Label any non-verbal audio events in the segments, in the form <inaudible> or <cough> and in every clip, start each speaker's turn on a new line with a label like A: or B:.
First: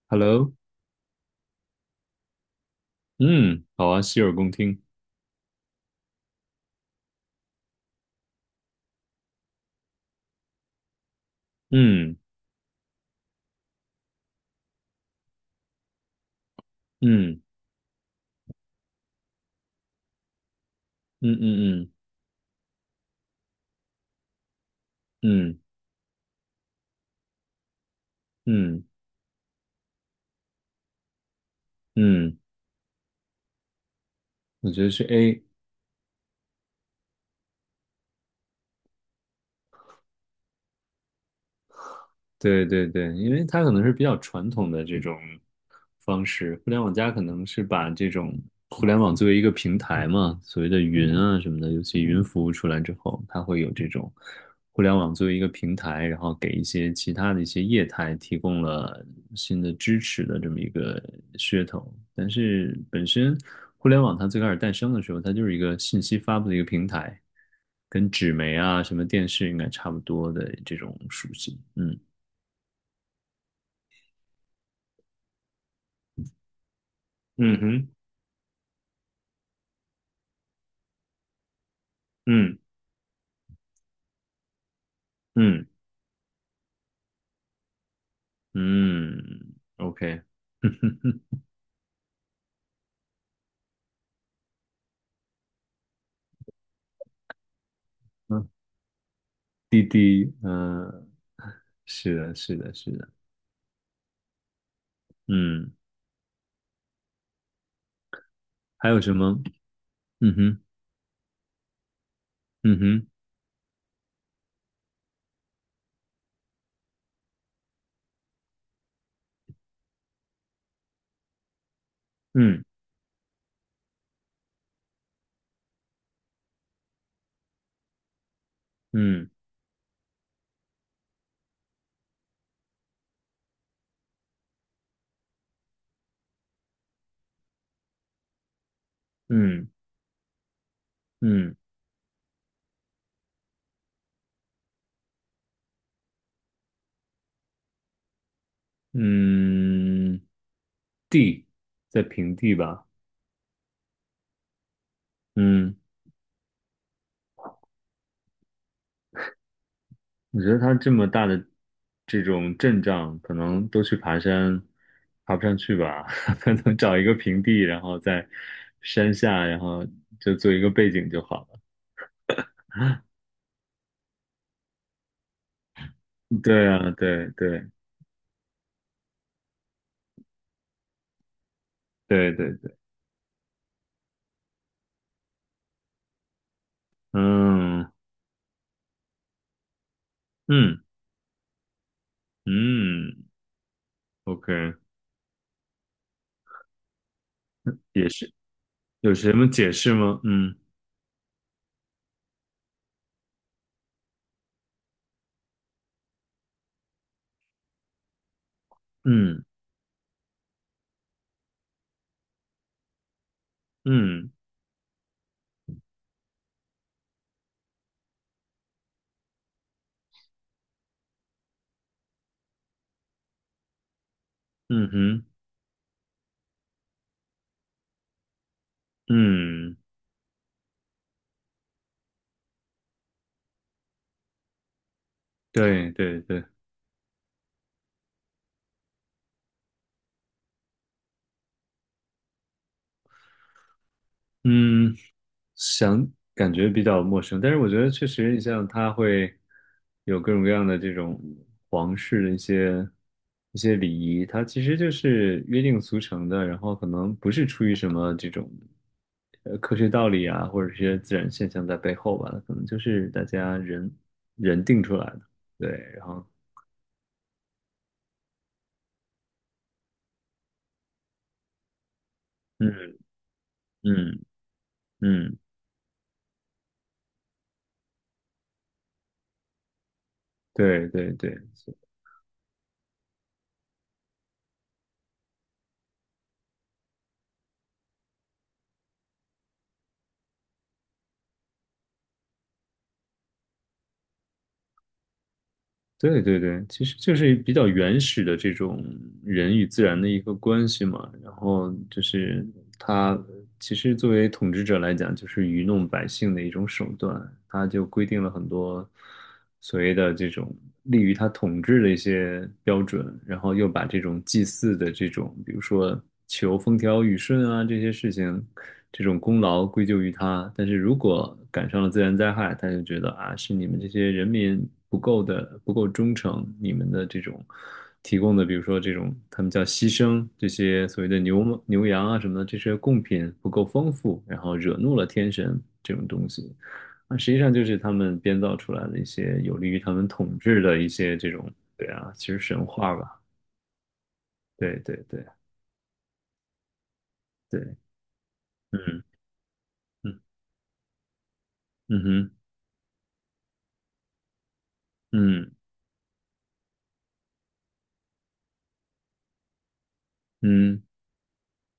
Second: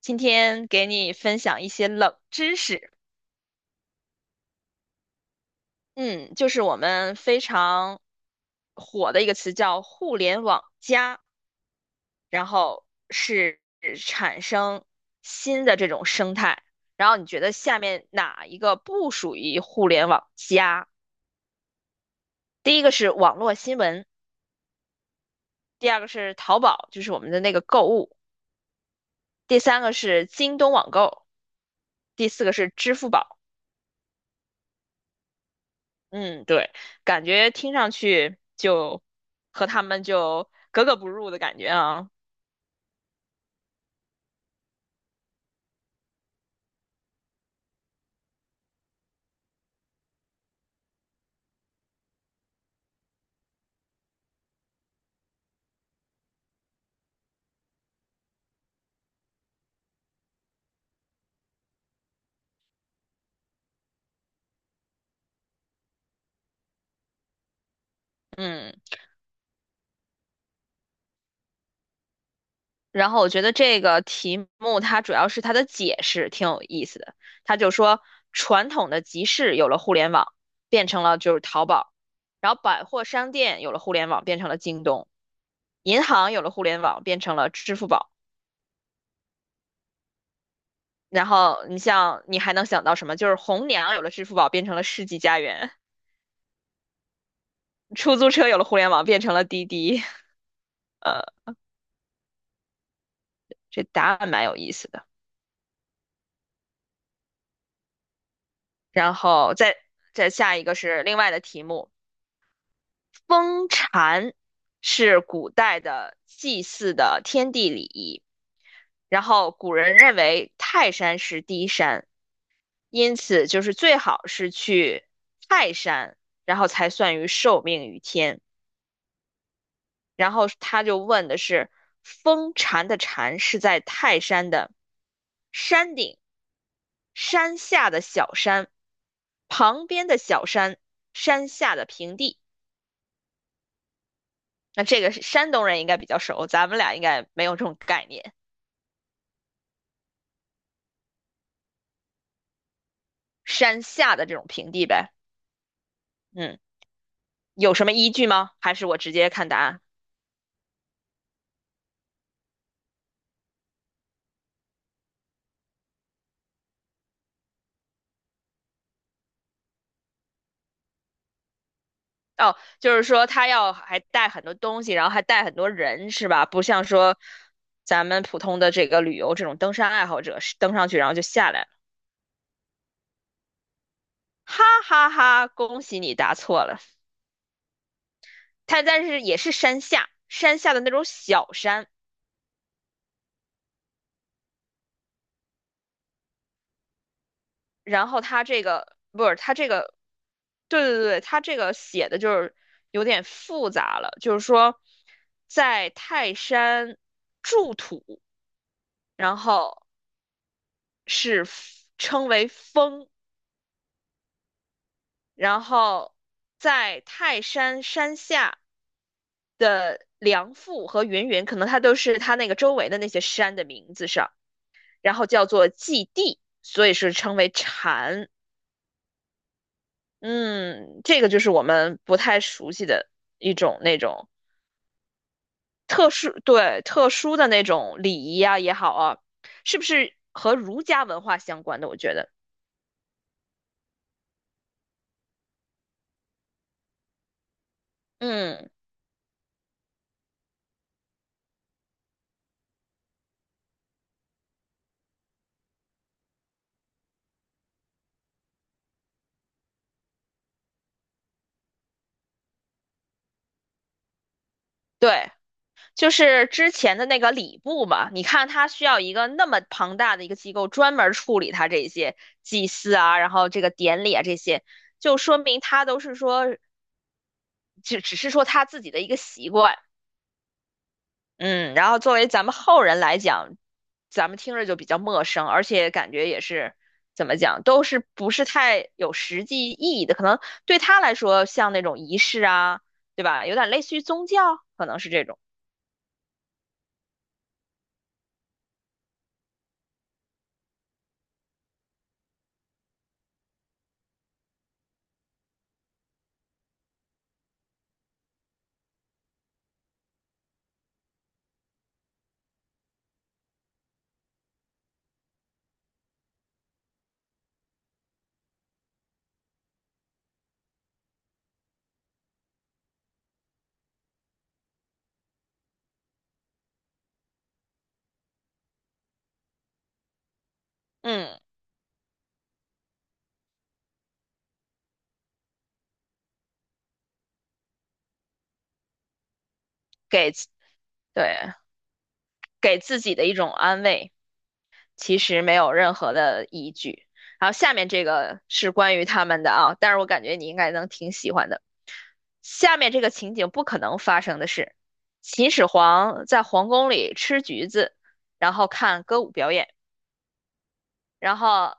A: 今
B: Hello，
A: 天给你分享一些冷知识，
B: 嗯，好啊，洗耳恭听。
A: 嗯，就是我们非常火的一个词叫“互联网加”，
B: 嗯
A: 然后是产生新的这种生态。然后你
B: 嗯
A: 觉得下面哪一个不属于互联网加？
B: 嗯嗯
A: 第一个是网络新闻，
B: 嗯嗯
A: 第二个是淘宝，就是我们的那个购物，
B: 嗯
A: 第三个是京东网购，第
B: 嗯，
A: 四个是支付宝。
B: 我觉得是 A，
A: 嗯，对，感觉听上去就和他们就格格不入的感觉啊。
B: 对对对，因为它可能是比较传统的这种方式，互联网加可能是把这种互联网作为一个平台嘛，所谓的云啊什么的，尤其云服务出来之后，它会有这种互联网作为一个平台，然后给一些其他的一些业态提供了新的支持的这么一个噱头。但是本身互联网它最开始诞生的时候，它就是一个信息发布的一个平台，跟纸媒
A: 嗯，
B: 啊什么电视应该差不多的这种属性，嗯。
A: 然后我觉得这个题目它主要是它的解释挺有意思的。它
B: 嗯
A: 就
B: 哼，
A: 说，传统的集市有了互联网，变成了就是淘宝；然
B: 嗯
A: 后百货商店有了互联网，变成了京东；
B: 嗯
A: 银行有了互联网，变成了支付宝。
B: 嗯，OK，
A: 然后你像你还能想到什么？就是红娘有了支付宝，变成了世纪佳缘；出租
B: 嗯，
A: 车有了互联网，变成了滴
B: 滴
A: 滴。
B: 滴，
A: <laughs>
B: 嗯，
A: 呃。
B: 是的，是的，是的，
A: 这答案蛮有意思的。
B: 嗯，还有什
A: 然
B: 么？
A: 后再
B: 嗯
A: 下
B: 哼，
A: 一个是另外的题目，
B: 嗯哼，
A: 封禅是古代的祭祀的天地礼仪，然后古人认为泰山是第一山，
B: 嗯
A: 因此就是最好是去泰山，然后才算于受命于天。
B: 嗯
A: 然后他就问的是，封禅的禅是在泰山的山顶，山下的小山，
B: 嗯
A: 旁边的小山，山
B: 嗯
A: 下的平地。那这个是山东人应该比较熟，咱们俩应该没有这种概念。
B: 嗯，地在平地吧？
A: 山下的这种平地呗，
B: 嗯，
A: 嗯，有什么依据吗？还是我直接看答案？
B: 我觉得它这么大的这种阵仗，可能都去爬山，爬不上去吧？<laughs> 可能找一个平地，然后在山下，然后就做一个背景就好了。
A: 哦，就是说他要还带很多东西，然后还带很多人，是吧？不
B: 对
A: 像
B: 啊，
A: 说
B: 对对
A: 咱们普通的这个旅游这种登山爱好者，登上去然后就下来了。
B: 对对对，
A: 哈哈哈，恭喜你答错了。
B: 嗯
A: 他但是也是山下，山下的
B: 嗯
A: 那种小山，
B: 嗯，OK，也
A: 然后
B: 是，
A: 他这个
B: 有
A: 不
B: 什
A: 是
B: 么
A: 他这
B: 解释
A: 个，
B: 吗？嗯
A: 对对对，他这个写的就是有点复杂了，就是说在泰山筑土，然
B: 嗯
A: 后是 称为峰，
B: 嗯
A: 然后在泰山山下梁父和云云，可能它都是它那个周围的那些山的名字上，
B: 嗯
A: 然后
B: 哼，
A: 叫做祭地，所以是称为禅。
B: 嗯，
A: 嗯，这个就是我们不太熟悉的一种那种。
B: 对
A: 特
B: 对
A: 殊，
B: 对，
A: 对，特殊的那种礼仪啊也好啊，是不是和儒家文化相关的？我觉得，
B: 嗯。想感觉比较陌生，但是我觉得确实，你像
A: 嗯，
B: 它会有各种各样的这种皇室的一些一些礼仪，它其实就是约定俗成的，然后可能不是出于什么这种科学道理啊，或者是一些自然现象在背后吧，可能就是大家人人定出来的，
A: 对，
B: 对，然
A: 就
B: 后
A: 是之前的那个礼部嘛，你看他需要一个那么庞大的一个机构专门处理他这些祭祀
B: 嗯
A: 啊，然后这个典礼啊
B: 嗯
A: 这些，就
B: 嗯，
A: 说明他都是说只是说他自己的一个习惯，
B: 对对对，
A: 嗯，然后作为咱们后人来讲，咱们听着就比较陌生，而且感觉也是怎么讲，都是不是太有实际意义的。可能对他来说，像那种仪式啊，对吧？有点类似于宗教，可能是这种。
B: 对对对，其实就是比较原始的这种人与自然的一个关系嘛。然后就是他其实作为统治者来讲，就是愚弄百姓的一种手段。他就规定了很多所谓的这种利于他统治的一些标准，然后又把这种祭祀的这种，比如说求风调雨顺啊这些事情，这种功劳归咎于他。但是如果赶上了自然灾害，他就觉得啊，是你们这些人民。不够的不够忠诚，你们的这种提供的，比如说这种他们叫牺牲，这些所谓的
A: 嗯，
B: 牛羊啊什么的，这些贡品不够丰富，然后惹怒了天神这种东西，啊，实际上就是他们编造出来的一些有利于他们
A: 给
B: 统
A: 自
B: 治的一些
A: 对，
B: 这种，对啊，其实神
A: 给
B: 话
A: 自己
B: 吧，
A: 的一种安慰，
B: 对对
A: 其
B: 对
A: 实没有任何的依据。然后下
B: 对，
A: 面这个是关
B: 嗯
A: 于他们的啊，但是我
B: 嗯
A: 感觉你应该能挺喜欢的。
B: 嗯哼
A: 下面这个情景不可能发生的是，秦
B: 嗯
A: 始皇在皇宫里吃橘子，然后看歌舞表演。
B: 嗯
A: 然后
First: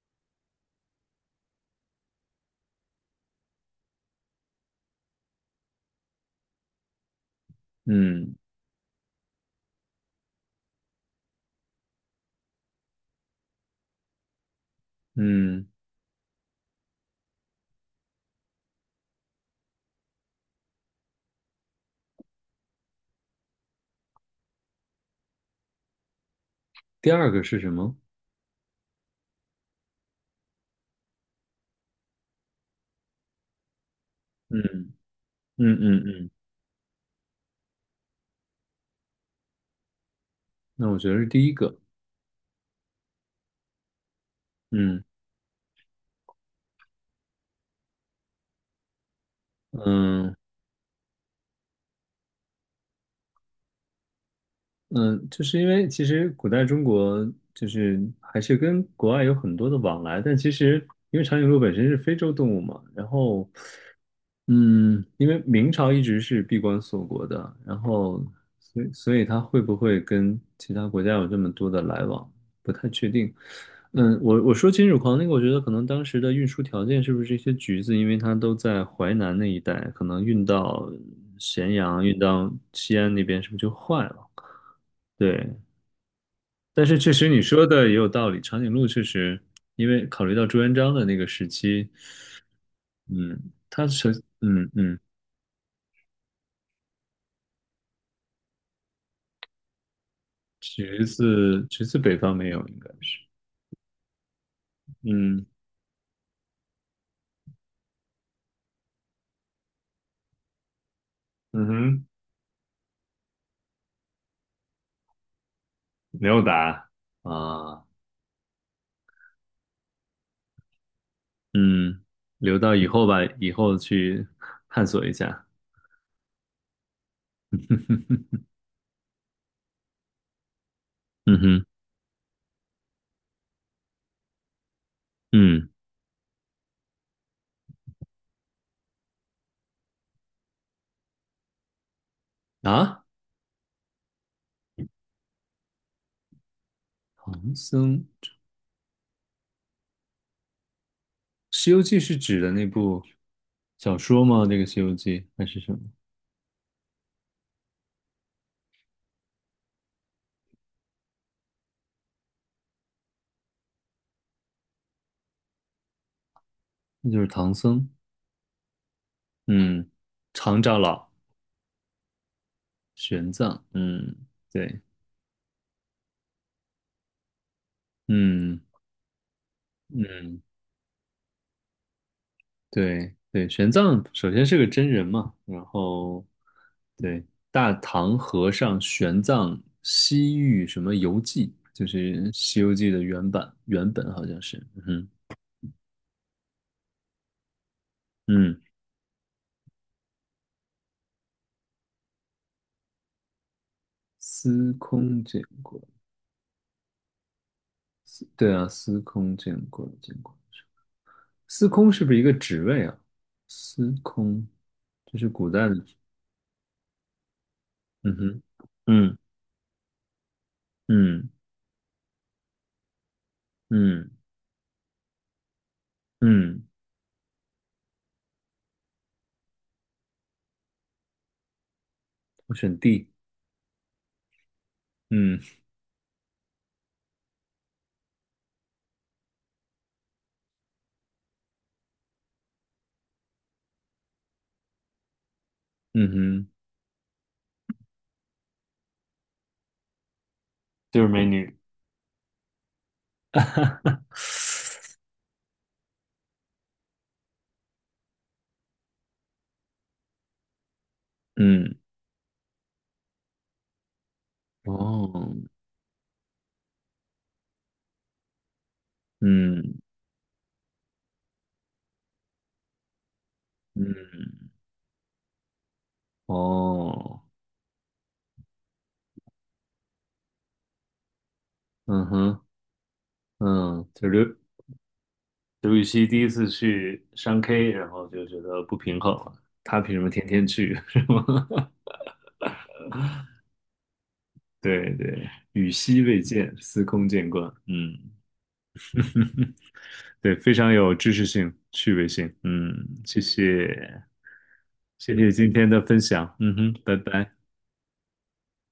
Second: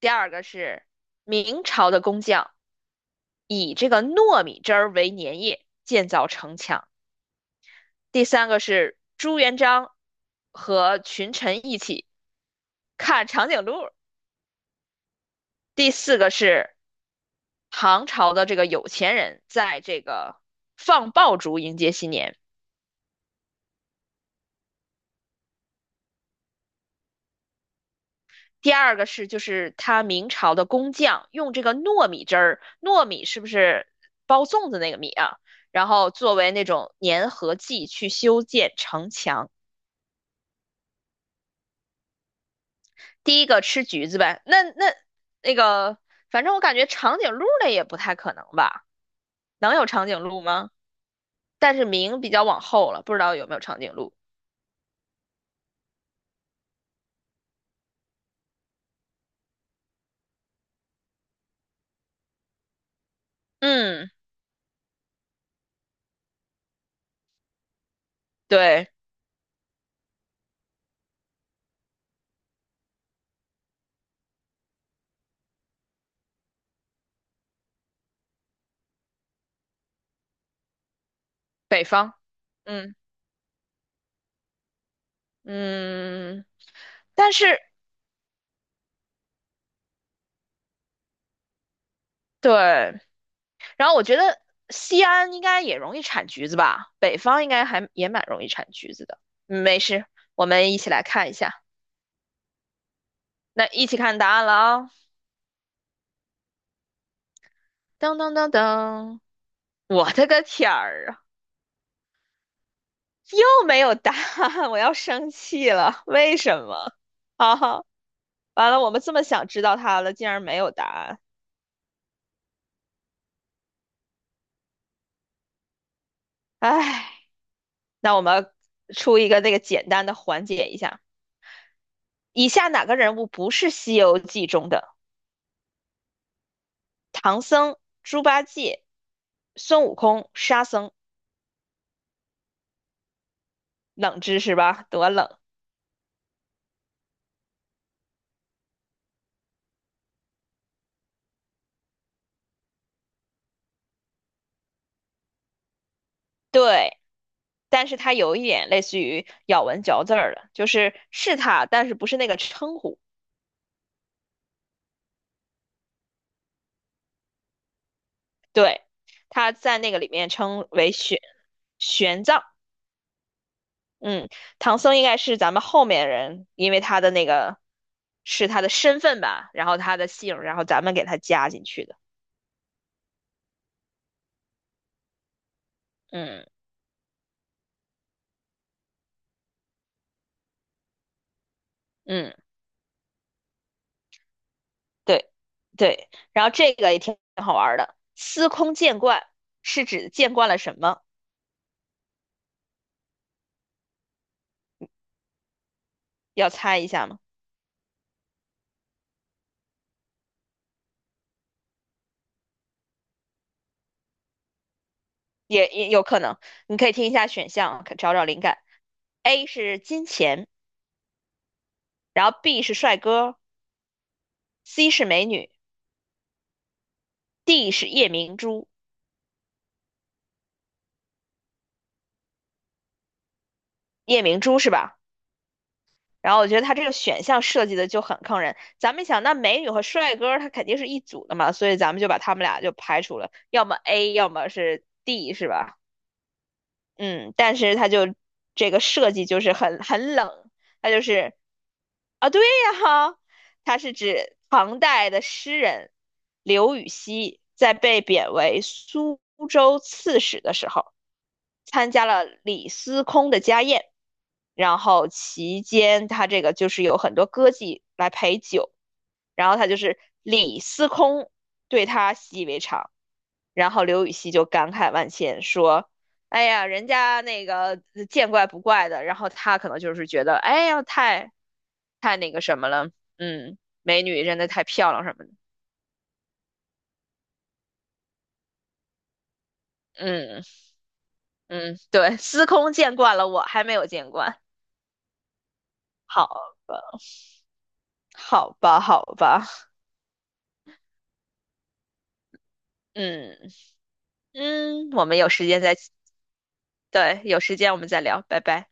A: 第二个是明朝的工匠以这个糯米汁儿为粘液建造城墙。第
B: 嗯
A: 三个是朱元璋和群臣一起看长颈鹿。
B: 嗯，
A: 第四个是唐朝的这个有钱人在这个放爆竹迎接新年。
B: 第二个是什么？
A: 第二个是就是他明朝的工匠用这个糯米汁儿，糯米是不是包
B: 嗯
A: 粽子那个米啊？
B: 嗯
A: 然
B: 嗯
A: 后
B: 嗯，
A: 作为那种粘合剂去修建城墙。
B: 那我觉得是第一个，
A: 第一个吃橘子呗，那
B: 嗯。
A: 那个，反正我感觉长颈鹿类也不太可能吧？能有长颈
B: 嗯，
A: 鹿吗？但是明比较往后了，不知道有没有长颈鹿。
B: 嗯，就是因为其实古代中国就是还是跟国外有很多的往来，但其实因为长颈鹿本身是非洲动物嘛，然后
A: 嗯，
B: 嗯，因为明朝一直是闭关锁国的，然后所以
A: 对，
B: 所以它会不会跟其他国家有这么多的来往，不太确定。嗯，我说金属狂那个，我觉得可能当时的运输条件是不是一些橘子，因为它都在淮南那一带，可能运到咸
A: 北
B: 阳、
A: 方，
B: 运到
A: 嗯
B: 西安那边，是不是就坏了？对。
A: 嗯，
B: 但是确实
A: 但
B: 你
A: 是
B: 说的也有道理，长颈鹿确实，因为考虑到朱元璋的那个时期，
A: 对。
B: 嗯，他
A: 然后我
B: 是，
A: 觉得
B: 嗯嗯，
A: 西安应该也容易产橘子吧，北方应该还也蛮容易产橘子的。嗯没事，我们一起来
B: 橘
A: 看一下，
B: 子橘子北方没有，应该是，
A: 那一起看答案了啊！
B: 嗯
A: 噔噔噔噔，我的个天儿啊，
B: 嗯哼，
A: 又没有答案，我要生气了，
B: 没
A: 为
B: 有
A: 什
B: 答
A: 么？哈
B: 啊，
A: 哈，完了，我们这么想知道它了，竟然没有答案，
B: 嗯，留到以后吧，以后去探索一下，
A: 唉，那我们出一个那个简单的缓解一下。
B: 嗯哼，
A: 以下哪个人物不是《西游记》中的？
B: 嗯
A: 唐僧、猪八戒、孙悟空、沙僧，
B: 啊，
A: 冷知识吧，多冷。
B: 唐僧，《西游记》是指的那部小说吗？那个《西游记》还是什么？
A: 对，但是它有一点类似于咬文嚼字儿的，就是是它，但是不是那个称呼。
B: 那就是唐僧，
A: 对，它在
B: 嗯，
A: 那个里面
B: 常
A: 称
B: 长
A: 为
B: 老。
A: 玄奘。
B: 玄奘，嗯，
A: 嗯，唐
B: 对，
A: 僧应该是咱们后面人，因为他的那个是
B: 嗯
A: 他的身份吧，然后他的姓，
B: 嗯，
A: 然后咱们给他加进去的。
B: 对对，玄奘首先是个真人嘛，然后
A: 嗯
B: 对大唐和尚玄奘西域什么游记，就是
A: 嗯。
B: 《西游记》的原版原本好像是，嗯
A: 对对，然后这个也挺好玩儿的。司
B: 嗯，
A: 空见惯是指见惯了什么？
B: 司空见过，
A: 要猜一下吗？
B: 司对啊，司空见过见过，司空是不是一个职位啊？司空，这是古代
A: 也
B: 的，
A: 也有可能，你可以听一下选项，可找
B: 嗯
A: 找灵
B: 哼，
A: 感。
B: 嗯
A: A 是金钱，
B: 嗯
A: 然后 B 是帅哥
B: 嗯嗯。
A: ，C 是美女
B: 嗯
A: ，D 是夜明珠。
B: 我选 D，
A: 夜明珠是吧？
B: 嗯
A: 然后我觉得它这个选项设计的就很坑人。咱们想，那美女和帅哥他肯定是一组的嘛，所以咱们就把他们俩就排除了，要么 A，要么是 D，是吧？
B: 嗯哼，
A: 嗯，但是他就这个设计就是很冷，他就
B: 就是美
A: 是
B: 女。
A: 啊，对呀哈，他是
B: <laughs>
A: 指唐代的诗人刘禹锡在被贬为苏州刺史的时候，
B: 嗯，
A: 参加了李司空的家宴，然后
B: 哦，
A: 期间他这个就是有很多歌妓来陪酒，然后他就
B: 嗯
A: 是李司空对他习以为常，然后刘禹锡就
B: 嗯，
A: 感慨万千说。哎呀，人
B: 哦，
A: 家那个见怪不怪的，然后他可能就是觉得，哎呀，太
B: 嗯
A: 太那
B: 哼，
A: 个什么了，嗯，
B: 嗯，
A: 美
B: 就
A: 女
B: 刘，
A: 真的太漂亮什么的，
B: 刘禹锡第一次去商 K，然后就觉得不平衡了他凭什么天
A: 嗯
B: 天去，<laughs> 是吗？
A: 嗯，对，司空见惯了我，还没有见惯，
B: 对对，与昔未
A: 好
B: 见，司
A: 吧，
B: 空见惯。嗯，
A: 好吧，好吧，
B: 对，非常有知识性、趣味性。嗯，谢
A: 嗯
B: 谢，
A: 嗯，我
B: 谢
A: 们有
B: 谢
A: 时
B: 今
A: 间
B: 天
A: 再，
B: 的分享。嗯哼，拜
A: 对，
B: 拜。
A: 有时间我们再聊，拜拜。